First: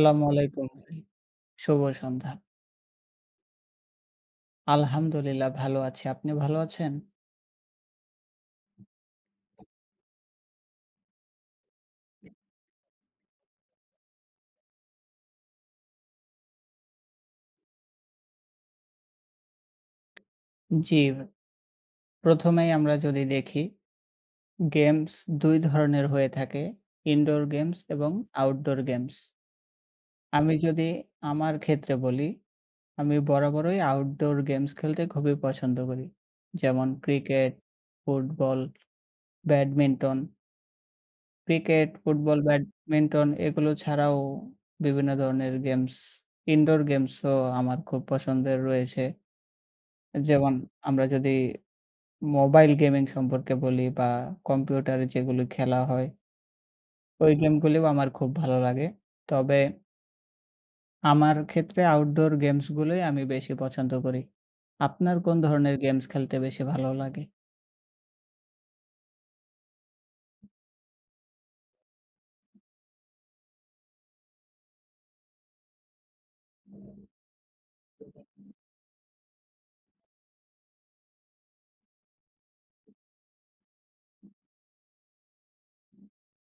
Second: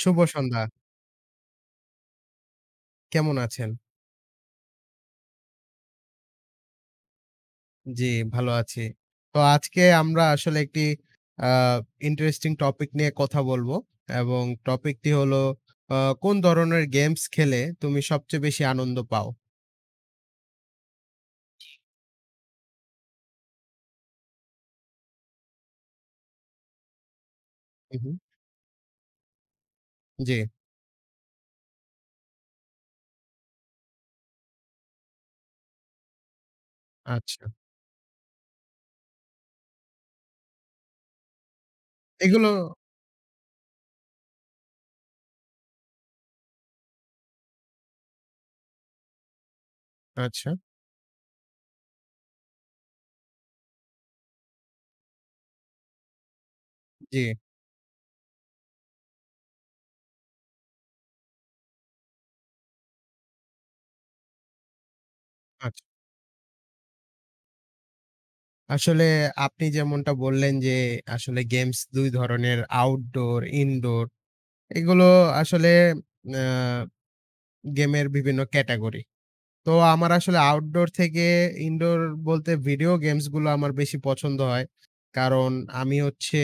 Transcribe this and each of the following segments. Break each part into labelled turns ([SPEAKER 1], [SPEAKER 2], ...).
[SPEAKER 1] শুভ সন্ধ্যা।
[SPEAKER 2] আলাইকুম ভাই। শুভ সন্ধ্যা।
[SPEAKER 1] কেমন আছেন?
[SPEAKER 2] আলহামদুলিল্লাহ ভালো আছি। আপনি ভালো আছেন?
[SPEAKER 1] জি, ভালো আছি। তো আজকে আমরা আসলে একটি আ ইন্টারেস্টিং টপিক নিয়ে কথা বলবো এবং টপিকটি হলো আ কোন ধরনের গেমস খেলে তুমি সবচেয়ে বেশি আনন্দ পাও?
[SPEAKER 2] জি, প্রথমেই আমরা যদি দেখি গেমস ২ ধরনের হয়ে থাকে। ইনডোর গেমস
[SPEAKER 1] হু, হু।
[SPEAKER 2] এবং আউটডোর গেমস।
[SPEAKER 1] জি,
[SPEAKER 2] আমি যদি আমার ক্ষেত্রে বলি, আমি বরাবরই আউটডোর গেমস খেলতে খুবই পছন্দ করি। যেমন
[SPEAKER 1] আচ্ছা।
[SPEAKER 2] Cricket, football, badminton. Cricket, football,
[SPEAKER 1] এগুলো
[SPEAKER 2] ব্যাডমিন্টন এগুলো ছাড়াও বিভিন্ন ধরনের গেমস, ইনডোর গেমসও আমার খুব পছন্দের রয়েছে।
[SPEAKER 1] আচ্ছা,
[SPEAKER 2] যেমন আমরা যদি মোবাইল গেমিং সম্পর্কে বলি বা কম্পিউটারে যেগুলো খেলা হয়,
[SPEAKER 1] জি,
[SPEAKER 2] ওই গেমগুলিও আমার খুব ভালো লাগে। তবে আমার ক্ষেত্রে আউটডোর গেমস গুলোই আমি বেশি পছন্দ করি। আপনার কোন ধরনের
[SPEAKER 1] আচ্ছা।
[SPEAKER 2] গেমস খেলতে বেশি ভালো লাগে?
[SPEAKER 1] আসলে আপনি যেমনটা বললেন যে আসলে গেমস ২ ধরনের আউটডোর, ইনডোর এগুলো আসলে আ গেমের বিভিন্ন ক্যাটেগরি। তো আমার আসলে আউটডোর থেকে ইনডোর বলতে ভিডিও গেমস গুলো আমার বেশি পছন্দ হয়। কারণ আমি হচ্ছে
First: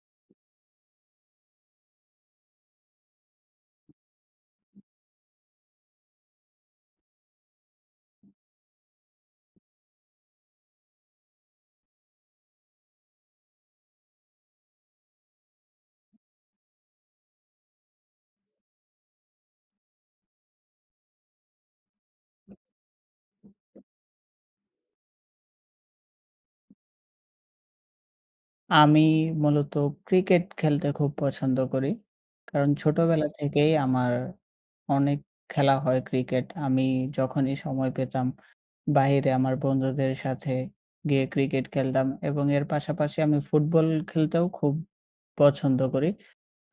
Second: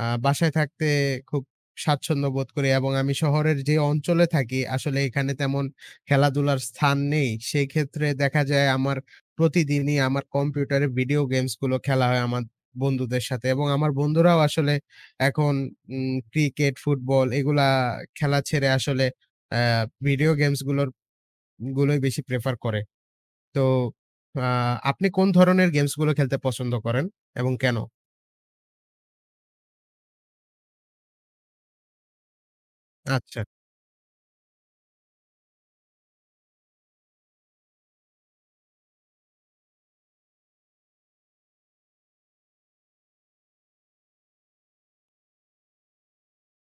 [SPEAKER 1] বাসায় থাকতে খুব স্বাচ্ছন্দ্য বোধ করি এবং আমি শহরের যে অঞ্চলে থাকি আসলে এখানে তেমন খেলাধুলার স্থান নেই। সেক্ষেত্রে দেখা যায় আমার প্রতিদিনই আমার কম্পিউটারে ভিডিও গেমস গুলো খেলা হয় আমার বন্ধুদের সাথে এবং আমার বন্ধুরাও আসলে এখন ক্রিকেট, ফুটবল এগুলা খেলা ছেড়ে আসলে অ্যা ভিডিও গেমস গুলোর গুলোই বেশি প্রেফার করে। তো আ আপনি কোন ধরনের গেমস গুলো খেলতে পছন্দ করেন এবং কেন?
[SPEAKER 2] আমি মূলত ক্রিকেট খেলতে খুব পছন্দ করি। কারণ ছোটবেলা
[SPEAKER 1] আচ্ছা,
[SPEAKER 2] থেকেই আমার অনেক খেলা হয় ক্রিকেট। আমি যখনই সময় পেতাম বাহিরে আমার বন্ধুদের সাথে গিয়ে ক্রিকেট খেলতাম এবং এর পাশাপাশি আমি ফুটবল খেলতেও খুব পছন্দ করি।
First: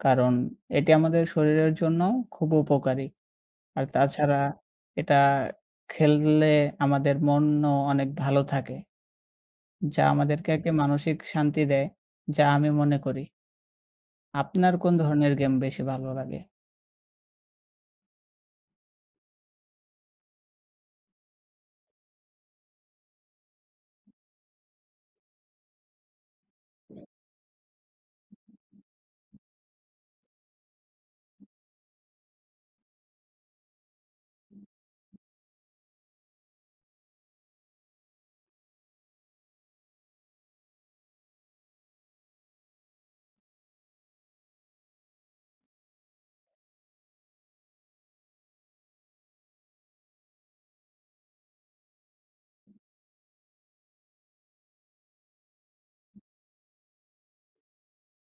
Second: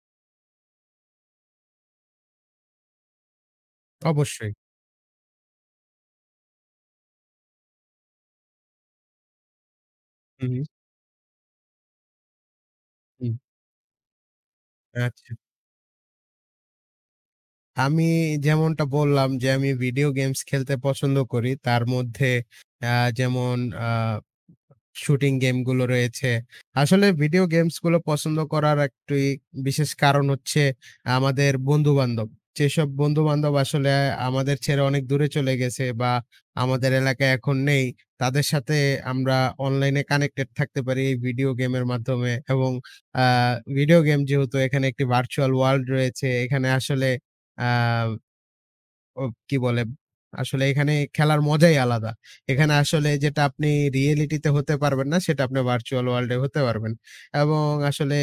[SPEAKER 2] কারণ এটি আমাদের শরীরের জন্যও খুব উপকারী। আর তাছাড়া
[SPEAKER 1] অবশ্যই।
[SPEAKER 2] এটা খেললে আমাদের মনও অনেক ভালো থাকে। যা
[SPEAKER 1] হু,
[SPEAKER 2] আমাদেরকে
[SPEAKER 1] হু,
[SPEAKER 2] একটা মানসিক শান্তি দেয়, যা আমি মনে করি।
[SPEAKER 1] হুম।
[SPEAKER 2] আপনার কোন
[SPEAKER 1] আচ্ছা।
[SPEAKER 2] ধরনের গেম বেশি ভালো লাগে?
[SPEAKER 1] আমি যেমনটা বললাম যে আমি ভিডিও গেমস খেলতে পছন্দ করি। তার মধ্যে আ যেমন আ শুটিং গেমগুলো রয়েছে। আসলে ভিডিও গেমসগুলো পছন্দ করার একটি বিশেষ কারণ হচ্ছে আমাদের বন্ধু-বান্ধব। যেসব বন্ধু-বান্ধব আসলে আমাদের ছেড়ে অনেক দূরে চলে গেছে বা আমাদের এলাকায় এখন নেই, তাদের সাথে আমরা অনলাইনে কানেক্টেড থাকতে পারি এই ভিডিও গেমের মাধ্যমে এবং আ ভিডিও গেম যেহেতু এখানে একটি ভার্চুয়াল ওয়ার্ল্ড রয়েছে, এখানে আসলে আ ও কি বলে? আসলে এখানে খেলার মজাই আলাদা। এখানে আসলে যেটা আপনি রিয়েলিটি তে হতে পারবেন না, সেটা আপনি ভার্চুয়াল ওয়ার্ল্ড এ হতে পারবেন। এবং আসলে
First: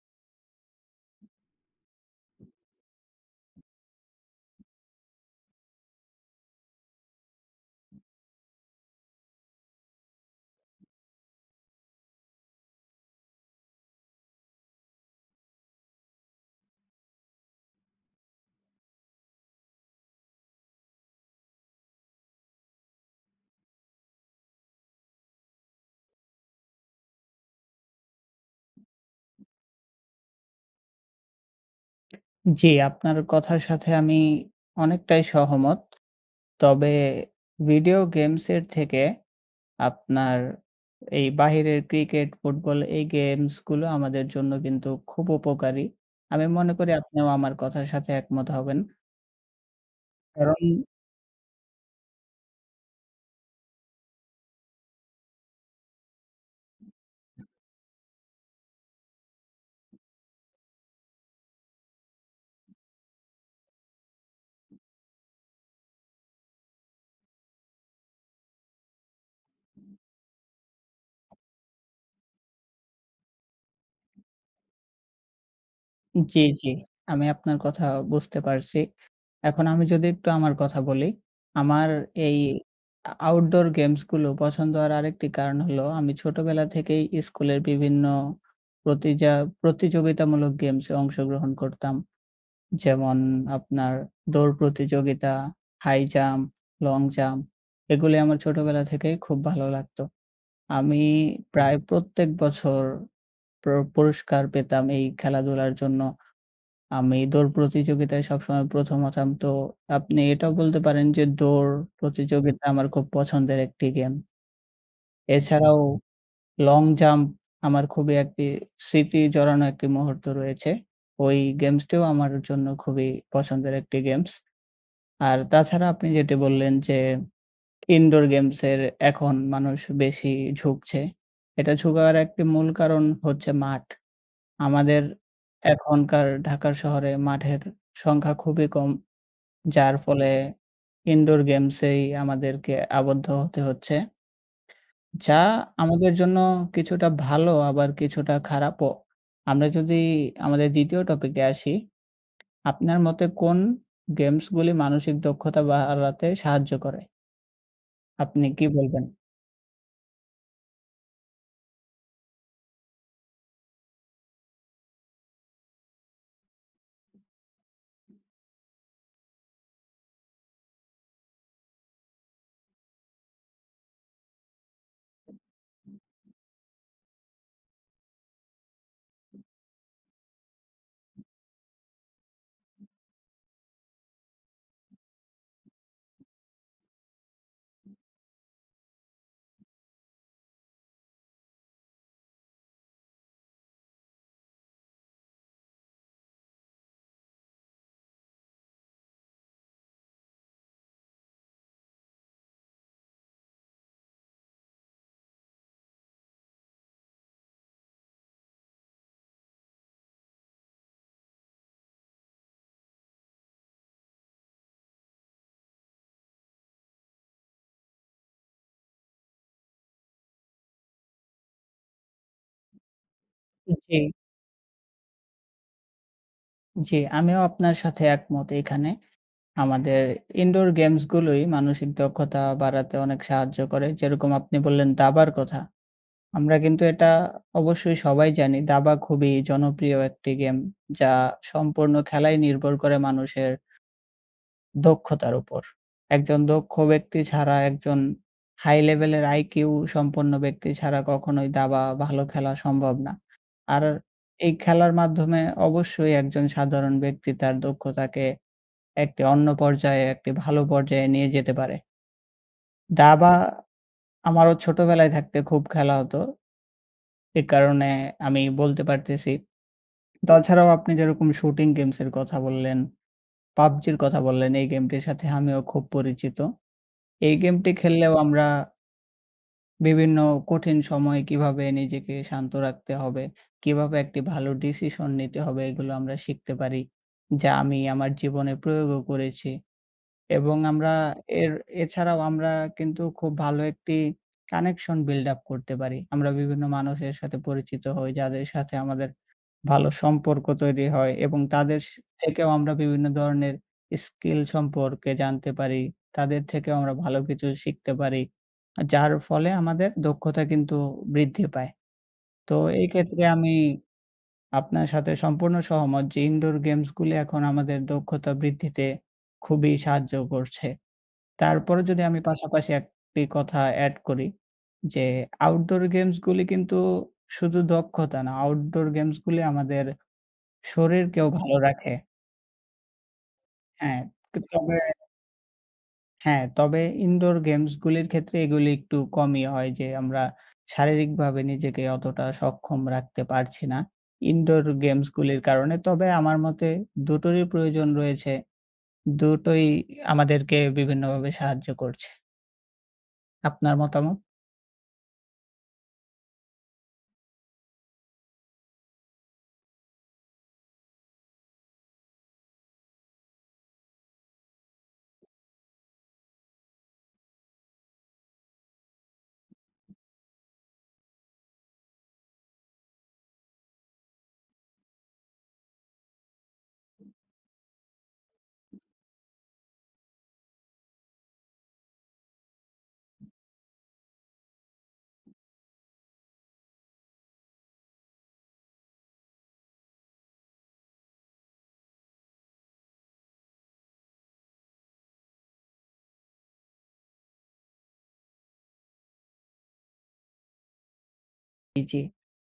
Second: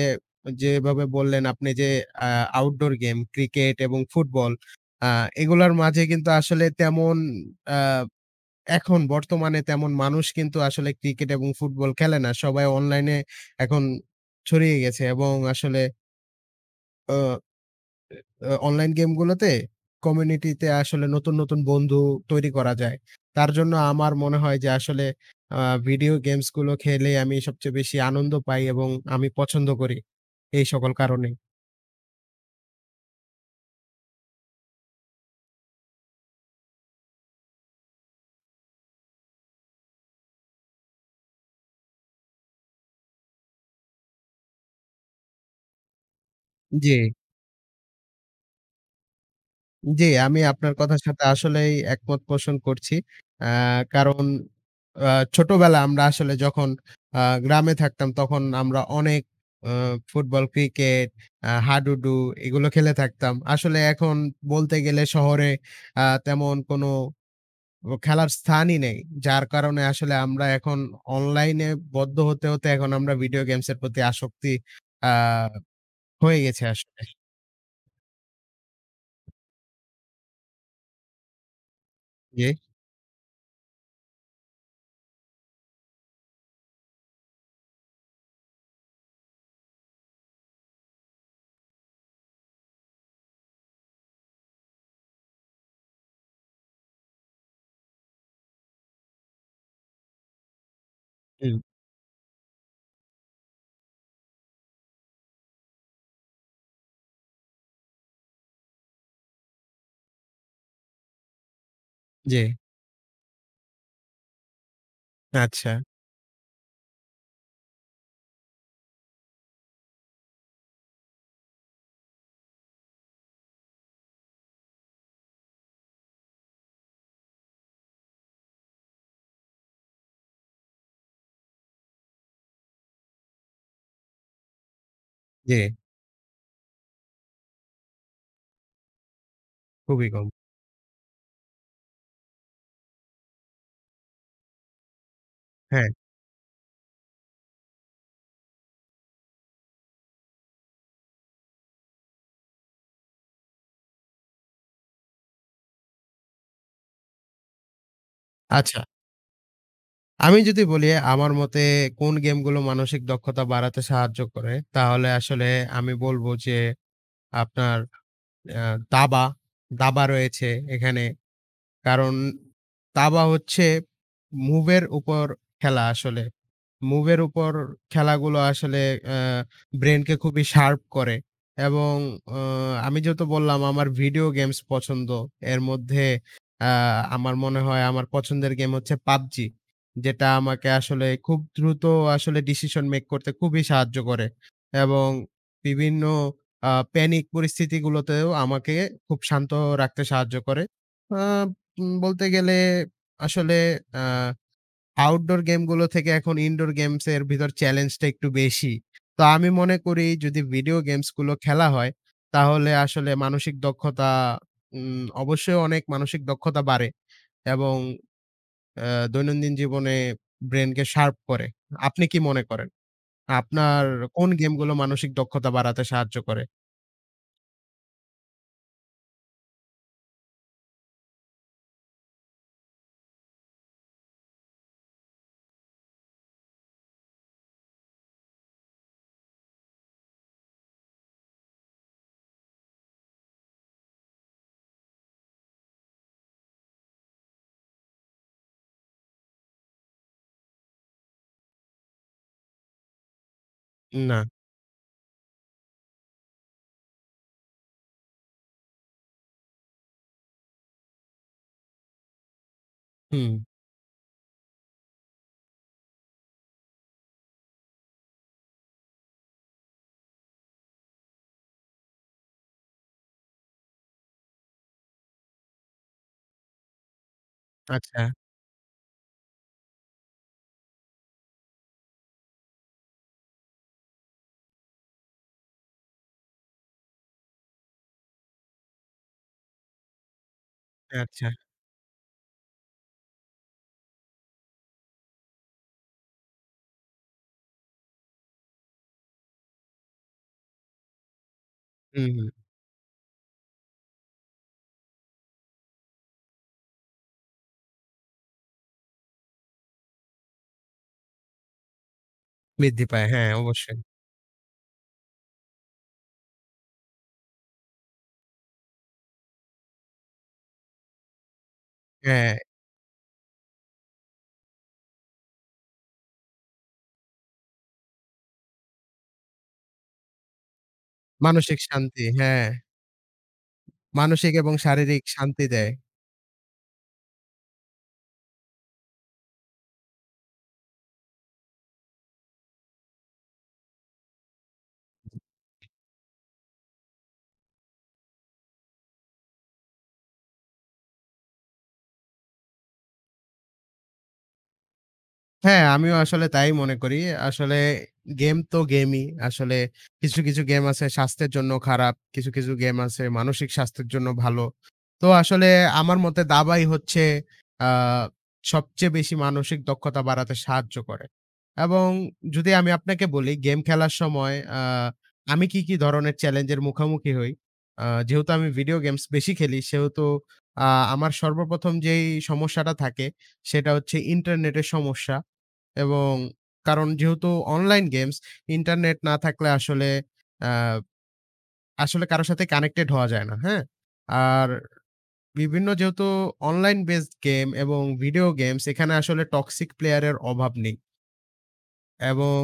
[SPEAKER 1] যেভাবে বললেন আপনি যে আ আউটডোর গেম, ক্রিকেট এবং ফুটবল আ এগুলার মাঝে কিন্তু আসলে তেমন আ এখন বর্তমানে তেমন মানুষ কিন্তু আসলে ক্রিকেট এবং ফুটবল খেলে না। সবাই অনলাইনে এখন ছড়িয়ে গেছে এবং আসলে অনলাইন গেমগুলোতে কমিউনিটিতে আসলে নতুন, নতুন বন্ধু তৈরি করা যায়। তার জন্য আমার মনে হয় যে আসলে আ ভিডিও গেমসগুলো খেলে আমি সবচেয়ে বেশি আনন্দ পাই এবং আমি পছন্দ করি এই সকল কারণেই।
[SPEAKER 2] জি, আপনার কথার সাথে আমি অনেকটাই সহমত। তবে ভিডিও গেমসের থেকে আপনার এই বাহিরের ক্রিকেট, ফুটবল এই গেমস গুলো আমাদের জন্য কিন্তু খুব উপকারী। আমি মনে করি
[SPEAKER 1] জি।
[SPEAKER 2] আপনিও আমার কথার সাথে একমত হবেন।
[SPEAKER 1] জি, আমি
[SPEAKER 2] কারণ
[SPEAKER 1] আপনার কথার সাথে আসলেই একমত পোষণ করছি। আ কারণ আ ছোটবেলা আমরা আসলে যখন আ গ্রামে থাকতাম তখন আমরা অনেক আ ফুটবল, ক্রিকেট, হাডুডু এগুলো খেলে থাকতাম। আসলে এখন বলতে গেলে শহরে তেমন কোনো ও খেলার স্থানই নেই। যার কারণে আসলে আমরা এখন অনলাইনে বদ্ধ হতে এখন আমরা ভিডিও গেমসের প্রতি আসক্তি আ হয়ে
[SPEAKER 2] জি,
[SPEAKER 1] গেছে
[SPEAKER 2] জি।
[SPEAKER 1] আসলে।
[SPEAKER 2] আমি আপনার কথা বুঝতে পারছি। এখন আমি যদি একটু আমার কথা বলি, আমার এই
[SPEAKER 1] জি,
[SPEAKER 2] আউটডোর গেমস গুলো পছন্দ হওয়ার আরেকটি কারণ হলো আমি ছোটবেলা থেকেই স্কুলের বিভিন্ন প্রতিজা প্রতিযোগিতামূলক গেমস এ অংশগ্রহণ করতাম। যেমন আপনার দৌড় প্রতিযোগিতা, হাই জাম্প, লং জাম্প এগুলি আমার ছোটবেলা থেকেই খুব ভালো লাগতো। আমি
[SPEAKER 1] হুম,
[SPEAKER 2] প্রায় প্রত্যেক বছর পুরস্কার পেতাম এই খেলাধুলার জন্য। আমি দৌড় প্রতিযোগিতায় সবসময় ১ম হতাম। তো আপনি এটাও বলতে পারেন যে দৌড়
[SPEAKER 1] জি।
[SPEAKER 2] প্রতিযোগিতা আমার খুব পছন্দের একটি গেম।
[SPEAKER 1] আচ্ছা,
[SPEAKER 2] এছাড়াও লং জাম্প আমার খুবই একটি স্মৃতি জড়ানো একটি মুহূর্ত রয়েছে। ওই গেমসটিও আমার জন্য খুবই পছন্দের একটি গেমস। আর তাছাড়া আপনি যেটি বললেন যে, ইনডোর গেমস এর এখন মানুষ বেশি ঝুঁকছে। এটা ঝুঁকার একটি মূল কারণ হচ্ছে মাঠ। আমাদের
[SPEAKER 1] জি,
[SPEAKER 2] এখনকার ঢাকার শহরে মাঠের সংখ্যা খুবই কম। যার
[SPEAKER 1] খুবই কম।
[SPEAKER 2] ফলে ইনডোর গেমস এই আমাদেরকে আবদ্ধ হতে হচ্ছে। যা
[SPEAKER 1] হ্যাঁ,
[SPEAKER 2] আমাদের জন্য কিছুটা ভালো আবার কিছুটা খারাপও। আমরা যদি আমাদের ২য় টপিকে আসি, আপনার মতে কোন গেমসগুলি মানসিক দক্ষতা বাড়াতে সাহায্য করে? আপনি কি
[SPEAKER 1] আচ্ছা।
[SPEAKER 2] বলবেন?
[SPEAKER 1] আমি যদি বলি আমার মতে কোন গেমগুলো মানসিক দক্ষতা বাড়াতে সাহায্য করে, তাহলে আসলে আমি বলব যে আপনার আ দাবা, দাবা রয়েছে এখানে। কারণ দাবা হচ্ছে মুভের উপর খেলা আসলে। মুভের উপর খেলাগুলো আসলে আ ব্রেইনকে খুবই শার্প করে এবং আ আমি যেহেতু বললাম আমার ভিডিও গেমস পছন্দ। এর মধ্যে আ আমার মনে হয় আমার পছন্দের গেম হচ্ছে PUBG। যেটা আমাকে আসলে খুব দ্রুত আসলে ডিসিশন মেক করতে খুবই সাহায্য করে এবং বিভিন্ন প্যানিক পরিস্থিতিগুলোতেও আমাকে খুব শান্ত রাখতে সাহায্য করে। আ উম বলতে গেলে আসলে আ আউটডোর গেমগুলো থেকে এখন ইনডোর গেমস এর ভিতর চ্যালেঞ্জটা একটু বেশি। তো আমি মনে করি যদি ভিডিও গেমস গুলো খেলা হয়, তাহলে আসলে মানসিক দক্ষতা অবশ্যই অনেক মানসিক দক্ষতা বাড়ে এবং আ দৈনন্দিন জীবনে ব্রেইনকে শার্প করে। আপনি কি মনে করেন? আপনার
[SPEAKER 2] জি,
[SPEAKER 1] কোন গেমগুলো মানসিক দক্ষতা বাড়াতে সাহায্য করে?
[SPEAKER 2] জি, আমিও আপনার সাথে একমত এখানে। আমাদের ইনডোর গেমস গুলোই মানসিক দক্ষতা বাড়াতে অনেক সাহায্য করে। যেরকম আপনি বললেন দাবার কথা। আমরা কিন্তু এটা অবশ্যই সবাই জানি। দাবা খুবই জনপ্রিয় একটি গেম যা সম্পূর্ণ খেলাই নির্ভর করে মানুষের দক্ষতার উপর। একজন দক্ষ ব্যক্তি ছাড়া, একজন হাই লেভেলের আইকিউ সম্পন্ন ব্যক্তি ছাড়া কখনোই দাবা ভালো খেলা সম্ভব না। আর
[SPEAKER 1] না।
[SPEAKER 2] এই খেলার মাধ্যমে অবশ্যই একজন সাধারণ ব্যক্তি তার দক্ষতাকে একটি অন্য পর্যায়ে, একটি ভালো পর্যায়ে নিয়ে যেতে পারে।
[SPEAKER 1] হুম।
[SPEAKER 2] দাবা আমারও ছোটবেলায় থাকতে খুব খেলা হতো। এ কারণে আমি বলতে পারতেছি। তাছাড়াও আপনি যেরকম শুটিং গেমস এর কথা বললেন, PUBG র কথা বললেন, এই গেমটির সাথে আমিও খুব পরিচিত। এই গেমটি
[SPEAKER 1] আচ্ছা,
[SPEAKER 2] খেললেও আমরা বিভিন্ন কঠিন সময়ে কিভাবে নিজেকে শান্ত রাখতে হবে, কিভাবে একটি ভালো ডিসিশন নিতে হবে এগুলো আমরা শিখতে পারি। যা আমি আমার জীবনে প্রয়োগও করেছি এবং আমরা
[SPEAKER 1] আচ্ছা।
[SPEAKER 2] এর এছাড়াও আমরা কিন্তু খুব ভালো একটি কানেকশন বিল্ড আপ করতে পারি। আমরা বিভিন্ন মানুষের সাথে পরিচিত হই যাদের সাথে আমাদের ভালো সম্পর্ক তৈরি হয় এবং তাদের
[SPEAKER 1] হুম, হুম।
[SPEAKER 2] থেকেও আমরা বিভিন্ন ধরনের স্কিল সম্পর্কে জানতে পারি। তাদের থেকেও আমরা ভালো কিছু শিখতে পারি। যার ফলে আমাদের দক্ষতা কিন্তু বৃদ্ধি পায়। তো
[SPEAKER 1] বৃদ্ধি
[SPEAKER 2] এই
[SPEAKER 1] পায়।
[SPEAKER 2] ক্ষেত্রে
[SPEAKER 1] হ্যাঁ,
[SPEAKER 2] আমি
[SPEAKER 1] অবশ্যই।
[SPEAKER 2] আপনার সাথে সম্পূর্ণ সহমত যে ইনডোর গেমস গুলি এখন আমাদের দক্ষতা বৃদ্ধিতে খুবই সাহায্য করছে। তারপরে যদি আমি
[SPEAKER 1] হ্যাঁ।
[SPEAKER 2] পাশাপাশি একটি কথা এড করি যে আউটডোর গেমস গুলি কিন্তু শুধু দক্ষতা না, আউটডোর গেমস গুলি আমাদের শরীরকেও ভালো
[SPEAKER 1] মানসিক
[SPEAKER 2] রাখে।
[SPEAKER 1] শান্তি, হ্যাঁ।
[SPEAKER 2] হ্যাঁ,
[SPEAKER 1] মানসিক
[SPEAKER 2] তো
[SPEAKER 1] এবং
[SPEAKER 2] তবে
[SPEAKER 1] শারীরিক শান্তি দেয়।
[SPEAKER 2] হ্যাঁ, তবে ইনডোর গেমস গুলির ক্ষেত্রে এগুলি একটু কমই হয় যে আমরা শারীরিকভাবে নিজেকে অতটা সক্ষম রাখতে পারছি না। ইনডোর গেমস গুলির কারণে। তবে আমার মতে দুটোরই প্রয়োজন রয়েছে। দুটোই আমাদেরকে বিভিন্নভাবে সাহায্য করছে। আপনার মতামত?
[SPEAKER 1] হ্যাঁ, আমিও আসলে তাই মনে করি। আসলে গেম তো গেমই। আসলে কিছু, কিছু গেম আছে স্বাস্থ্যের জন্য খারাপ, কিছু, কিছু গেম আছে মানসিক স্বাস্থ্যের জন্য ভালো। তো আসলে আমার মতে দাবাই হচ্ছে আ সবচেয়ে বেশি মানসিক দক্ষতা বাড়াতে সাহায্য করে। এবং যদি আমি আপনাকে বলি গেম খেলার সময় আমি কি, কি ধরনের চ্যালেঞ্জের মুখোমুখি হই? যেহেতু আমি ভিডিও গেমস বেশি খেলি সেহেতু আ আমার সর্বপ্রথম যেই সমস্যাটা থাকে সেটা হচ্ছে ইন্টারনেটের সমস্যা। এবং কারণ যেহেতু অনলাইন গেমস, ইন্টারনেট না থাকলে আসলে আ আসলে কারো সাথে কানেক্টেড হওয়া যায় না, হ্যাঁ? আর বিভিন্ন যেহেতু অনলাইন বেসড গেম এবং ভিডিও গেমস এখানে আসলে টক্সিক প্লেয়ার এর অভাব নেই
[SPEAKER 2] জি, জি
[SPEAKER 1] এবং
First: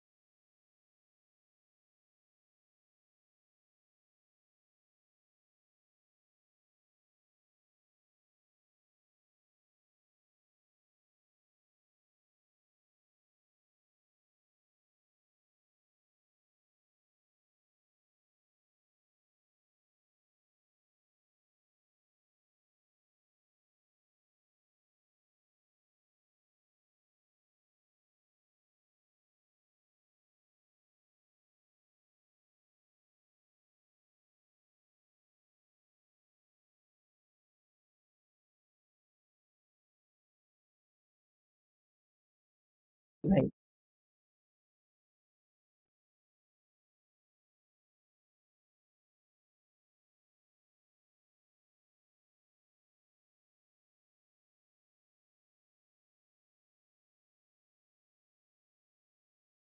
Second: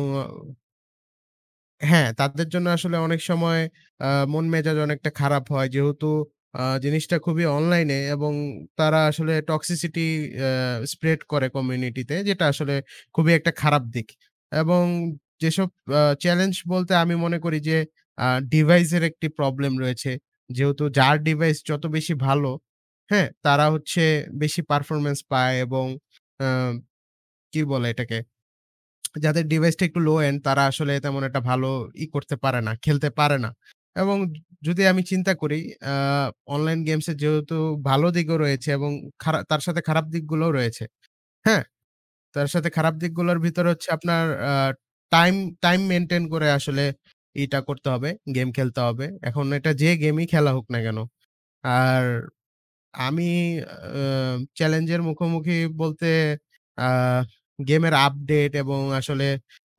[SPEAKER 1] হ্যাঁ, তাদের জন্য আসলে অনেক সময় আ মন মেজাজ অনেকটা খারাপ হয়। যেহেতু জিনিসটা খুবই অনলাইনে এবং তারা আসলে টক্সিসিটি আ স্প্রেড করে কমিউনিটিতে যেটা আসলে খুবই একটা খারাপ দিক। এবং যেসব চ্যালেঞ্জ বলতে আমি মনে করি যে আ ডিভাইসের একটি প্রবলেম রয়েছে। যেহেতু যার ডিভাইস যত বেশি ভালো, হ্যাঁ? তারা হচ্ছে বেশি পারফরম্যান্স পায় এবং আ কি বলে এটাকে? যাদের ডিভাইসটা একটু লো এন্ড তারা আসলে তেমন একটা ভালো ই করতে পারে না, খেলতে পারে না। এবং যদি আমি চিন্তা করি আ অনলাইন গেমসের যেহেতু ভালো দিকও রয়েছে এবং তার সাথে খারাপ দিকগুলোও রয়েছে। হ্যাঁ? তার সাথে খারাপ দিকগুলোর
[SPEAKER 2] ভাই।
[SPEAKER 1] ভিতরে হচ্ছে আপনার আ টাইম, টাইম মেইনটেইন করে আসলে এটা করতে হবে, গেম খেলতে হবে। এখন এটা যে গেমই খেলা হোক না কেন। আর আমি আ চ্যালেঞ্জের মুখোমুখি বলতে আ গেমের আপডেট এবং আসলে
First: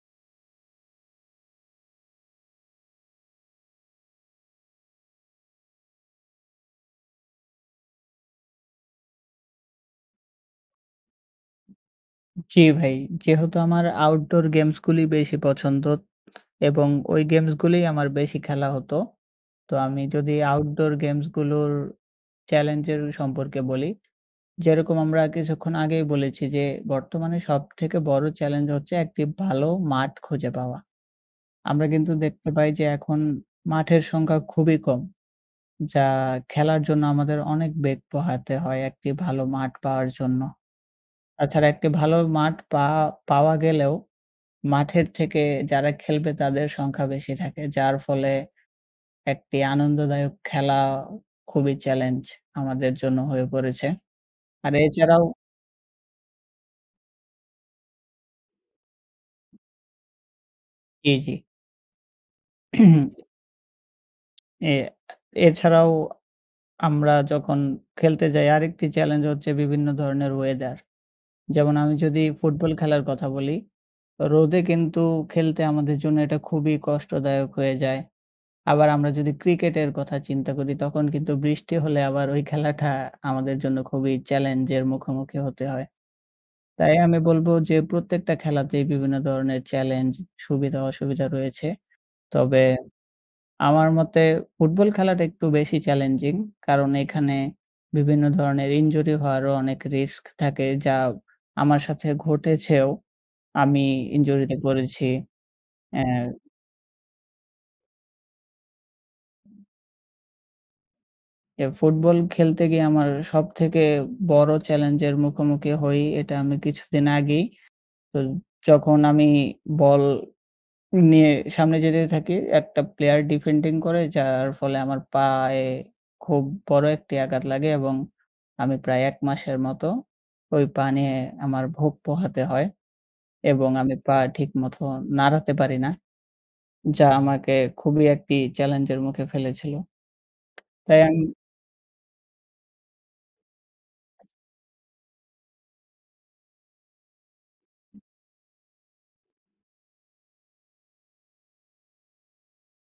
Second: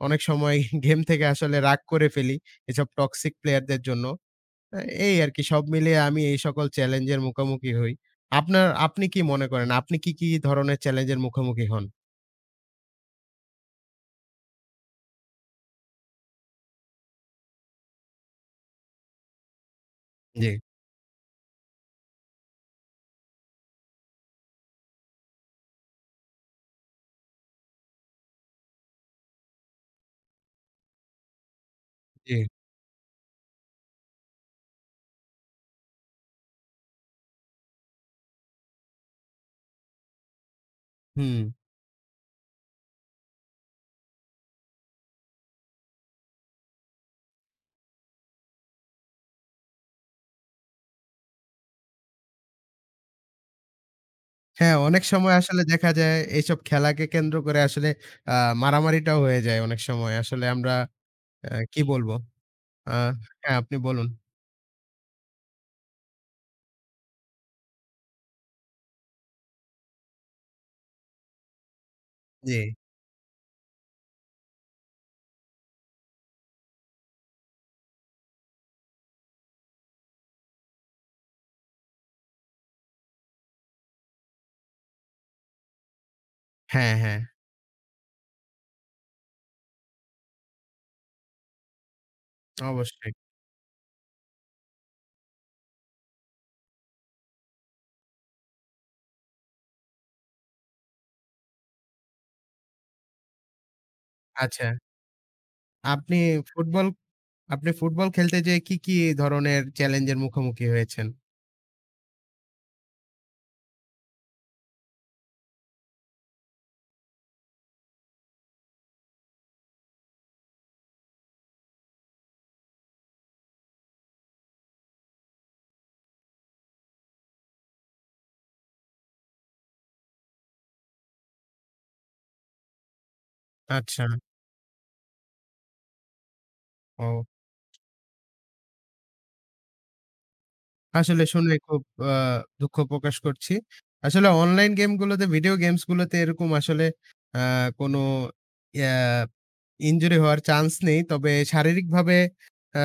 [SPEAKER 1] অনেক সময় গেম থেকে আসলে রাগ করে ফেলি এসব টক্সিক প্লেয়ারদের জন্য। আ এই আরকি সব মিলিয়ে আমি এই সকল চ্যালেঞ্জের মুখোমুখি হই। আপনি কি মনে করেন? আপনি কি, কি ধরনের চ্যালেঞ্জের মুখোমুখি হন?
[SPEAKER 2] জি ভাই। যেহেতু আমার আউটডোর গেমস গুলি বেশি পছন্দ এবং ওই গেমস গুলিই আমার বেশি খেলা হতো। তো আমি যদি
[SPEAKER 1] জি,
[SPEAKER 2] আউটডোর গেমস গুলোর চ্যালেঞ্জের সম্পর্কে বলি। যেরকম আমরা কিছুক্ষণ আগেই বলেছি যে, বর্তমানে সবথেকে বড় চ্যালেঞ্জ হচ্ছে একটি ভালো মাঠ খুঁজে পাওয়া। আমরা কিন্তু
[SPEAKER 1] জি।
[SPEAKER 2] দেখতে পাই যে এখন মাঠের সংখ্যা খুবই কম। যা খেলার জন্য আমাদের অনেক বেগ পোহাতে হয় একটি ভালো মাঠ পাওয়ার জন্য।
[SPEAKER 1] হুম।
[SPEAKER 2] তাছাড়া একটি ভালো মাঠ পাওয়া গেলেও মাঠের থেকে যারা খেলবে তাদের সংখ্যা বেশি থাকে। যার ফলে একটি আনন্দদায়ক খেলা খুবই চ্যালেঞ্জ আমাদের জন্য হয়ে পড়েছে। আর
[SPEAKER 1] হ্যাঁ, অনেক
[SPEAKER 2] এছাড়াও
[SPEAKER 1] সময় আসলে দেখা যায় এইসব খেলাকে কেন্দ্র করে আসলে আ মারামারিটাও হয়ে যায় অনেক সময়। আসলে আমরা
[SPEAKER 2] জি, জি।
[SPEAKER 1] কি বলব? আ হ্যাঁ, আপনি বলুন।
[SPEAKER 2] এ এছাড়াও আমরা যখন খেলতে যাই আরেকটি চ্যালেঞ্জ হচ্ছে বিভিন্ন ধরনের ওয়েদার। যেমন আমি যদি
[SPEAKER 1] জি।
[SPEAKER 2] ফুটবল খেলার কথা বলি, রোদে কিন্তু খেলতে আমাদের জন্য এটা খুবই কষ্টদায়ক হয়ে যায়। আবার আমরা যদি ক্রিকেটের কথা চিন্তা করি তখন কিন্তু বৃষ্টি হলে আবার ওই খেলাটা আমাদের জন্য খুবই চ্যালেঞ্জের মুখোমুখি হতে হয়।
[SPEAKER 1] হ্যাঁ,
[SPEAKER 2] তাই আমি
[SPEAKER 1] হ্যাঁ,
[SPEAKER 2] বলব যে প্রত্যেকটা খেলাতেই বিভিন্ন ধরনের চ্যালেঞ্জ, সুবিধা অসুবিধা রয়েছে। তবে
[SPEAKER 1] অবশ্যই।
[SPEAKER 2] আমার মতে ফুটবল খেলাটা একটু বেশি চ্যালেঞ্জিং। কারণ এখানে বিভিন্ন ধরনের ইনজুরি হওয়ারও অনেক রিস্ক থাকে। যা আমার সাথে ঘটেছেও। আমি ইনজুরিতে
[SPEAKER 1] আচ্ছা,
[SPEAKER 2] পড়েছি। অ্যা
[SPEAKER 1] আপনি ফুটবল আপনি ফুটবল খেলতে যেয়ে কি, কি ধরনের চ্যালেঞ্জের মুখোমুখি হয়েছেন?
[SPEAKER 2] এ ফুটবল খেলতে গিয়ে আমার সবথেকে বড় চ্যালেঞ্জের মুখোমুখি হই। এটা আমি কিছুদিন আগেই। তো যখন আমি বল নিয়ে সামনে যেতে থাকি। একটা প্লেয়ার ডিফেন্ডিং করে যার ফলে আমার পায়ে খুব বড় একটি আঘাত লাগে এবং আমি প্রায় ১ মাসের মতো ওই পা নিয়ে আমার ভোগ পোহাতে হয় এবং আমি
[SPEAKER 1] আচ্ছা,
[SPEAKER 2] পা ঠিকমতো নাড়াতে পারি না। যা
[SPEAKER 1] ও
[SPEAKER 2] আমাকে খুবই একটি চ্যালেঞ্জের মুখে ফেলেছিল। তাই
[SPEAKER 1] আসলে
[SPEAKER 2] আমি
[SPEAKER 1] শুনে খুব আ দুঃখ প্রকাশ করছি। আসলে অনলাইন গেমগুলোতে, ভিডিও গেমস গুলোতে এরকম আসলে আ কোনো ইয়া ইনজুরি হওয়ার চান্স নেই। তবে শারীরিকভাবে আ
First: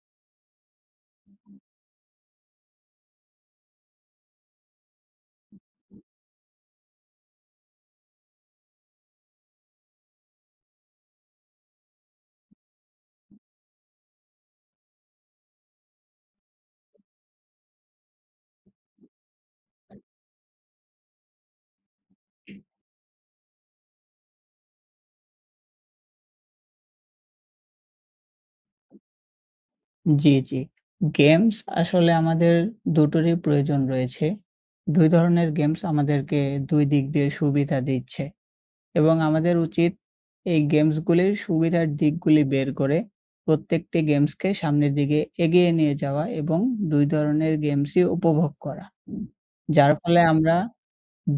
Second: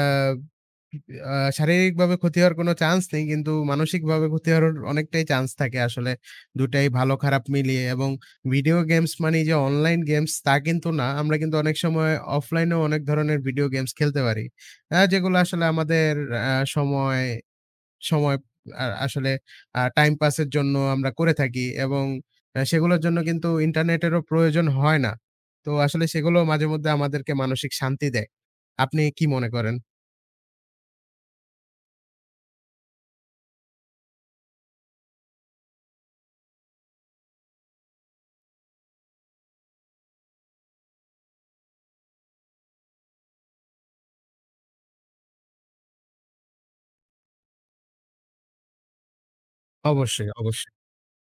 [SPEAKER 1] আ শারীরিকভাবে ক্ষতি হওয়ার কোনো চান্স নেই। কিন্তু মানসিকভাবে ক্ষতি হওয়ার অনেকটাই চান্স থাকে আসলে। ২ টাই ভালো খারাপ মিলিয়ে এবং ভিডিও গেমস মানেই যে অনলাইন গেমস তা কিন্তু না। আমরা কিন্তু অনেক সময় অফলাইনেও অনেক ধরনের ভিডিও গেমস খেলতে পারি। যেগুলো আসলে আমাদের আ সময় সময় আ আসলে টাইম পাসের জন্য আমরা করে থাকি এবং সেগুলোর জন্য কিন্তু ইন্টারনেটেরও প্রয়োজন হয় না। তো আসলে সেগুলো মাঝেমধ্যে আমাদেরকে মানসিক শান্তি দেয়। আপনি কি মনে করেন?
[SPEAKER 2] জি, জি। গেমস আসলে আমাদের দুটোরই প্রয়োজন রয়েছে। ২ ধরনের গেমস আমাদেরকে ২ দিক দিয়ে সুবিধা দিচ্ছে। এবং আমাদের উচিত এই গেমসগুলির সুবিধার দিকগুলি বের করে প্রত্যেকটি গেমসকে সামনের দিকে এগিয়ে নিয়ে যাওয়া এবং ২ ধরনের গেমসই উপভোগ করা। যার ফলে
[SPEAKER 1] অবশ্যই,
[SPEAKER 2] আমরা
[SPEAKER 1] অবশ্যই।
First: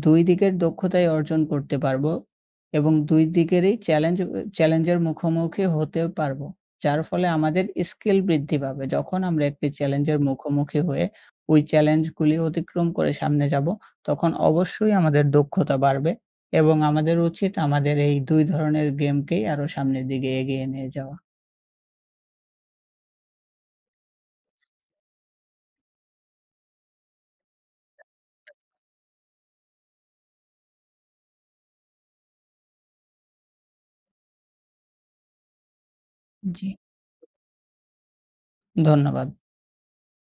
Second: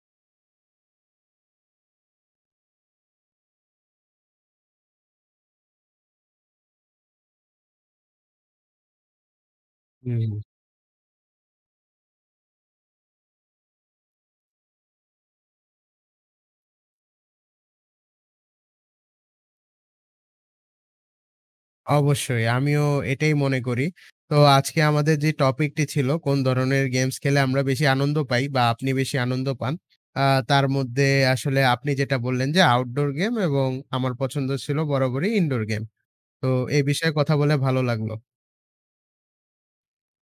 [SPEAKER 2] ২ দিকের দক্ষতাই অর্জন করতে পারবো এবং ২ দিকেরই চ্যালেঞ্জ চ্যালেঞ্জের মুখোমুখি হতে পারবো। যার ফলে আমাদের স্কিল বৃদ্ধি পাবে। যখন আমরা একটি চ্যালেঞ্জের
[SPEAKER 1] হুম,
[SPEAKER 2] মুখোমুখি হয়ে ওই চ্যালেঞ্জগুলি অতিক্রম করে সামনে যাবো, তখন অবশ্যই আমাদের দক্ষতা বাড়বে এবং আমাদের উচিত আমাদের এই ২ ধরনের গেমকেই আরো সামনের দিকে এগিয়ে নিয়ে যাওয়া।
[SPEAKER 1] অবশ্যই আমিও এটাই মনে করি। তো আজকে আমাদের যে টপিকটি ছিল কোন ধরনের গেমস খেলে আমরা বেশি আনন্দ পাই বা আপনি বেশি আনন্দ পান। আ তার মধ্যে আসলে আপনি যেটা বললেন যে আউটডোর গেম এবং আমার পছন্দ ছিল বরাবরই ইনডোর গেম। তো
[SPEAKER 2] জি,
[SPEAKER 1] এই বিষয়ে কথা বলে ভালো লাগলো।
[SPEAKER 2] ধন্যবাদ।